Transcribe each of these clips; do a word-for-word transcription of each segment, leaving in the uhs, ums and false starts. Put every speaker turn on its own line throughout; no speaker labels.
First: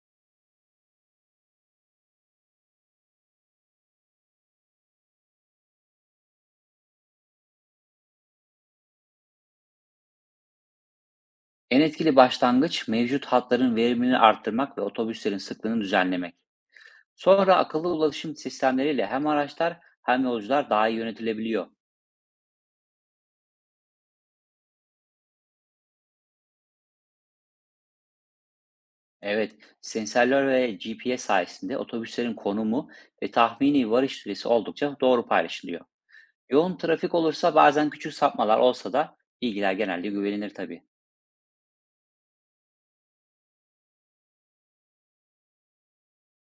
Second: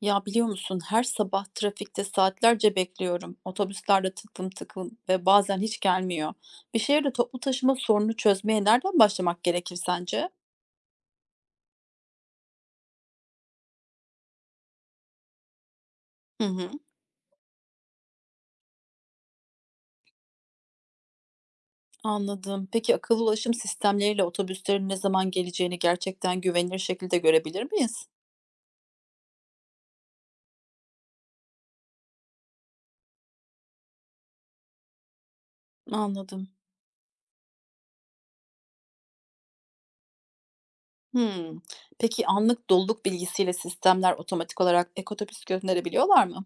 Ya biliyor musun, her sabah trafikte saatlerce bekliyorum. Otobüslerde tıklım tıklım ve bazen hiç gelmiyor. Bir şehirde toplu taşıma sorunu çözmeye nereden başlamak gerekir sence?
En etkili başlangıç mevcut hatların verimini arttırmak ve otobüslerin sıklığını düzenlemek.
Hı hı.
Sonra akıllı ulaşım sistemleriyle hem araçlar hem yolcular daha iyi yönetilebiliyor.
Anladım. Peki akıllı ulaşım sistemleriyle otobüslerin ne zaman geleceğini gerçekten güvenilir şekilde görebilir miyiz?
Evet, sensörler ve G P S sayesinde otobüslerin konumu ve tahmini varış süresi oldukça doğru paylaşılıyor.
Anladım.
Yoğun trafik olursa bazen küçük sapmalar olsa da bilgiler genelde güvenilir tabii.
Hmm. Peki anlık doluluk bilgisiyle sistemler otomatik olarak ek otobüs gönderebiliyorlar mı?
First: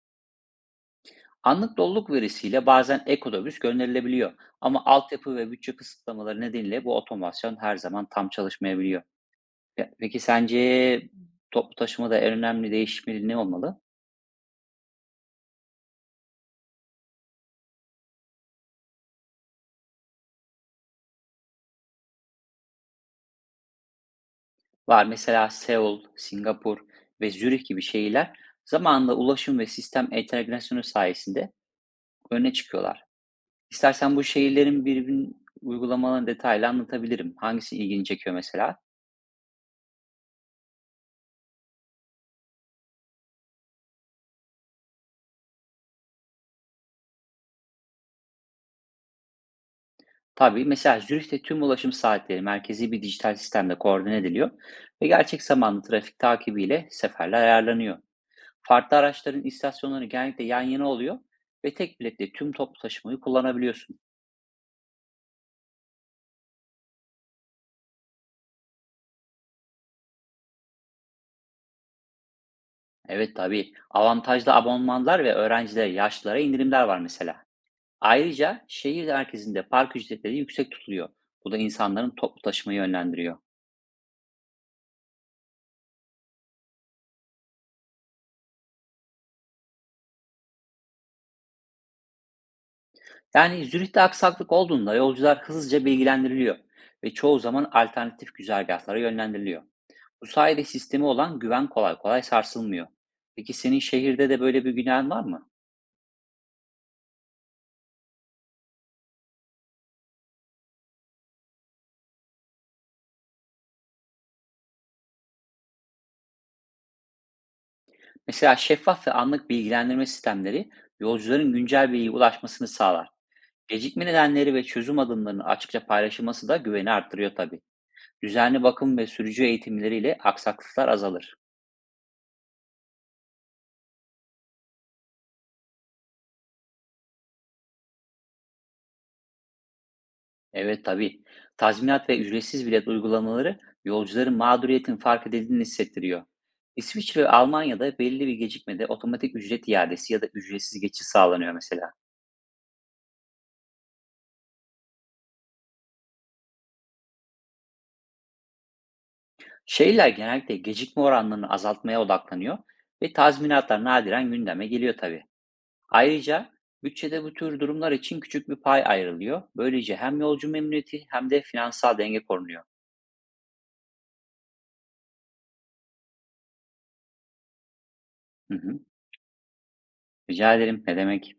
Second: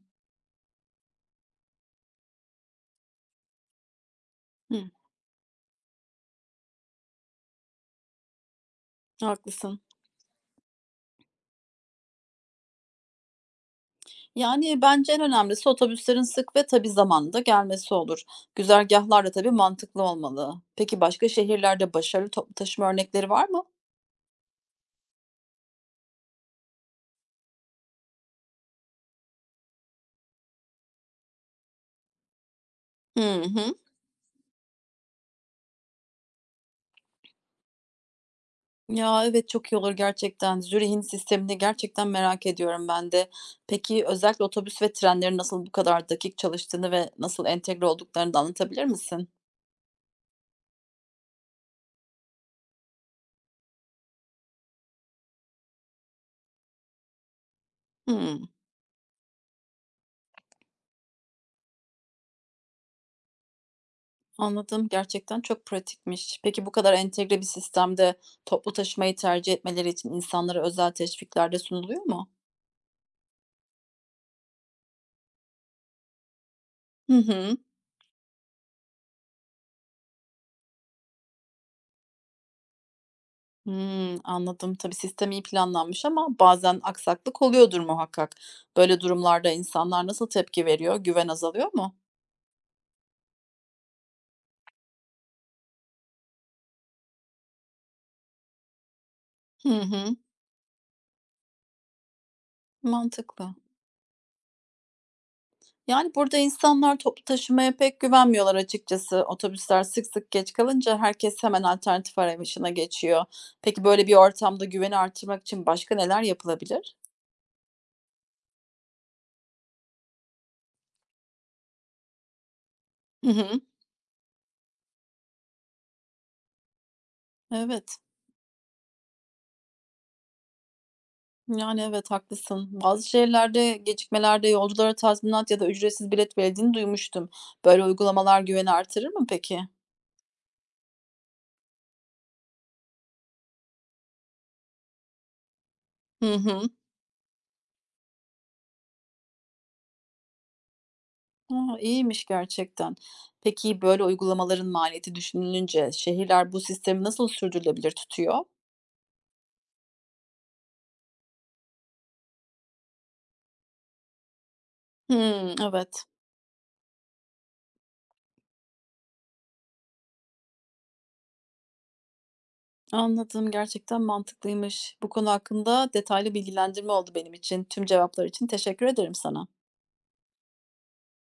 Anlık doluluk verisiyle bazen ek otobüs gönderilebiliyor ama
Hmm,
altyapı ve bütçe kısıtlamaları nedeniyle bu otomasyon her zaman tam çalışmayabiliyor.
haklısın.
Ya, peki sence toplu taşımada en önemli değişimleri ne olmalı?
Yani, bence en önemlisi otobüslerin sık ve tabii zamanında gelmesi olur. Güzergahlar da tabii mantıklı olmalı. Peki başka şehirlerde başarılı toplu taşıma örnekleri var mı?
Var mesela Seul, Singapur ve Zürih gibi şehirler zamanla ulaşım ve sistem entegrasyonu sayesinde öne çıkıyorlar.
Hı hı.
İstersen bu şehirlerin birbirinin uygulamalarını detaylı anlatabilirim. Hangisi ilgini çekiyor mesela?
Ya, evet, çok iyi olur gerçekten. Zürih'in sistemini gerçekten merak ediyorum ben de. Peki özellikle otobüs ve trenlerin nasıl bu kadar dakik çalıştığını ve nasıl entegre olduklarını da anlatabilir misin?
Tabii mesela Zürih'te tüm ulaşım saatleri merkezi bir dijital sistemle koordine ediliyor ve gerçek zamanlı trafik takibiyle seferler ayarlanıyor.
Hıı,
Farklı araçların istasyonları genellikle yan yana oluyor ve tek biletle tüm toplu taşımayı kullanabiliyorsun.
anladım. Gerçekten çok pratikmiş. Peki bu kadar entegre bir sistemde toplu taşımayı tercih etmeleri için insanlara özel teşvikler de sunuluyor mu?
Evet tabii. Avantajlı abonmanlar ve öğrencilere, yaşlılara indirimler var
Hı
mesela.
hı.
Ayrıca şehir merkezinde park ücretleri yüksek tutuluyor. Bu da insanların toplu taşımayı yönlendiriyor.
Hımm, anladım. Tabii sistem iyi planlanmış ama bazen aksaklık oluyordur muhakkak. Böyle durumlarda insanlar nasıl tepki veriyor? Güven azalıyor mu?
Yani Zürih'te aksaklık olduğunda yolcular hızlıca bilgilendiriliyor ve çoğu zaman alternatif güzergahlara yönlendiriliyor.
Hı hı.
Bu sayede sistemi olan güven kolay kolay sarsılmıyor. Peki
Mantıklı.
senin şehirde de böyle bir günahın var mı?
Yani burada insanlar toplu taşımaya pek güvenmiyorlar açıkçası. Otobüsler sık sık geç kalınca herkes hemen alternatif arayışına geçiyor. Peki böyle bir ortamda güveni artırmak için başka neler yapılabilir?
Mesela şeffaf ve anlık bilgilendirme sistemleri yolcuların güncel bilgiye ulaşmasını sağlar.
Hı hı.
Gecikme nedenleri ve çözüm adımlarının açıkça paylaşılması da güveni arttırıyor tabii.
Evet.
Düzenli bakım ve sürücü eğitimleriyle aksaklıklar azalır.
Yani, evet, haklısın. Bazı şehirlerde gecikmelerde yolculara tazminat ya da ücretsiz bilet verildiğini duymuştum. Böyle uygulamalar güveni artırır mı peki?
Evet tabii. Tazminat ve ücretsiz bilet uygulamaları yolcuların mağduriyetin fark edildiğini hissettiriyor.
Hı hı.
İsviçre ve Almanya'da belli bir gecikmede otomatik ücret iadesi ya da ücretsiz geçiş sağlanıyor
A,
mesela.
iyiymiş gerçekten. Peki, böyle uygulamaların maliyeti düşünülünce şehirler bu sistemi nasıl sürdürülebilir tutuyor?
Şehirler genellikle gecikme oranlarını azaltmaya odaklanıyor ve tazminatlar nadiren gündeme geliyor tabii.
Hımm. Evet,
Ayrıca bütçede bu tür durumlar için küçük bir pay ayrılıyor. Böylece hem yolcu memnuniyeti hem de finansal denge korunuyor.
anladım. Gerçekten mantıklıymış. Bu konu hakkında detaylı bilgilendirme oldu benim için. Tüm cevaplar için
Hı hı.
teşekkür ederim sana.
Rica ederim. Ne demek?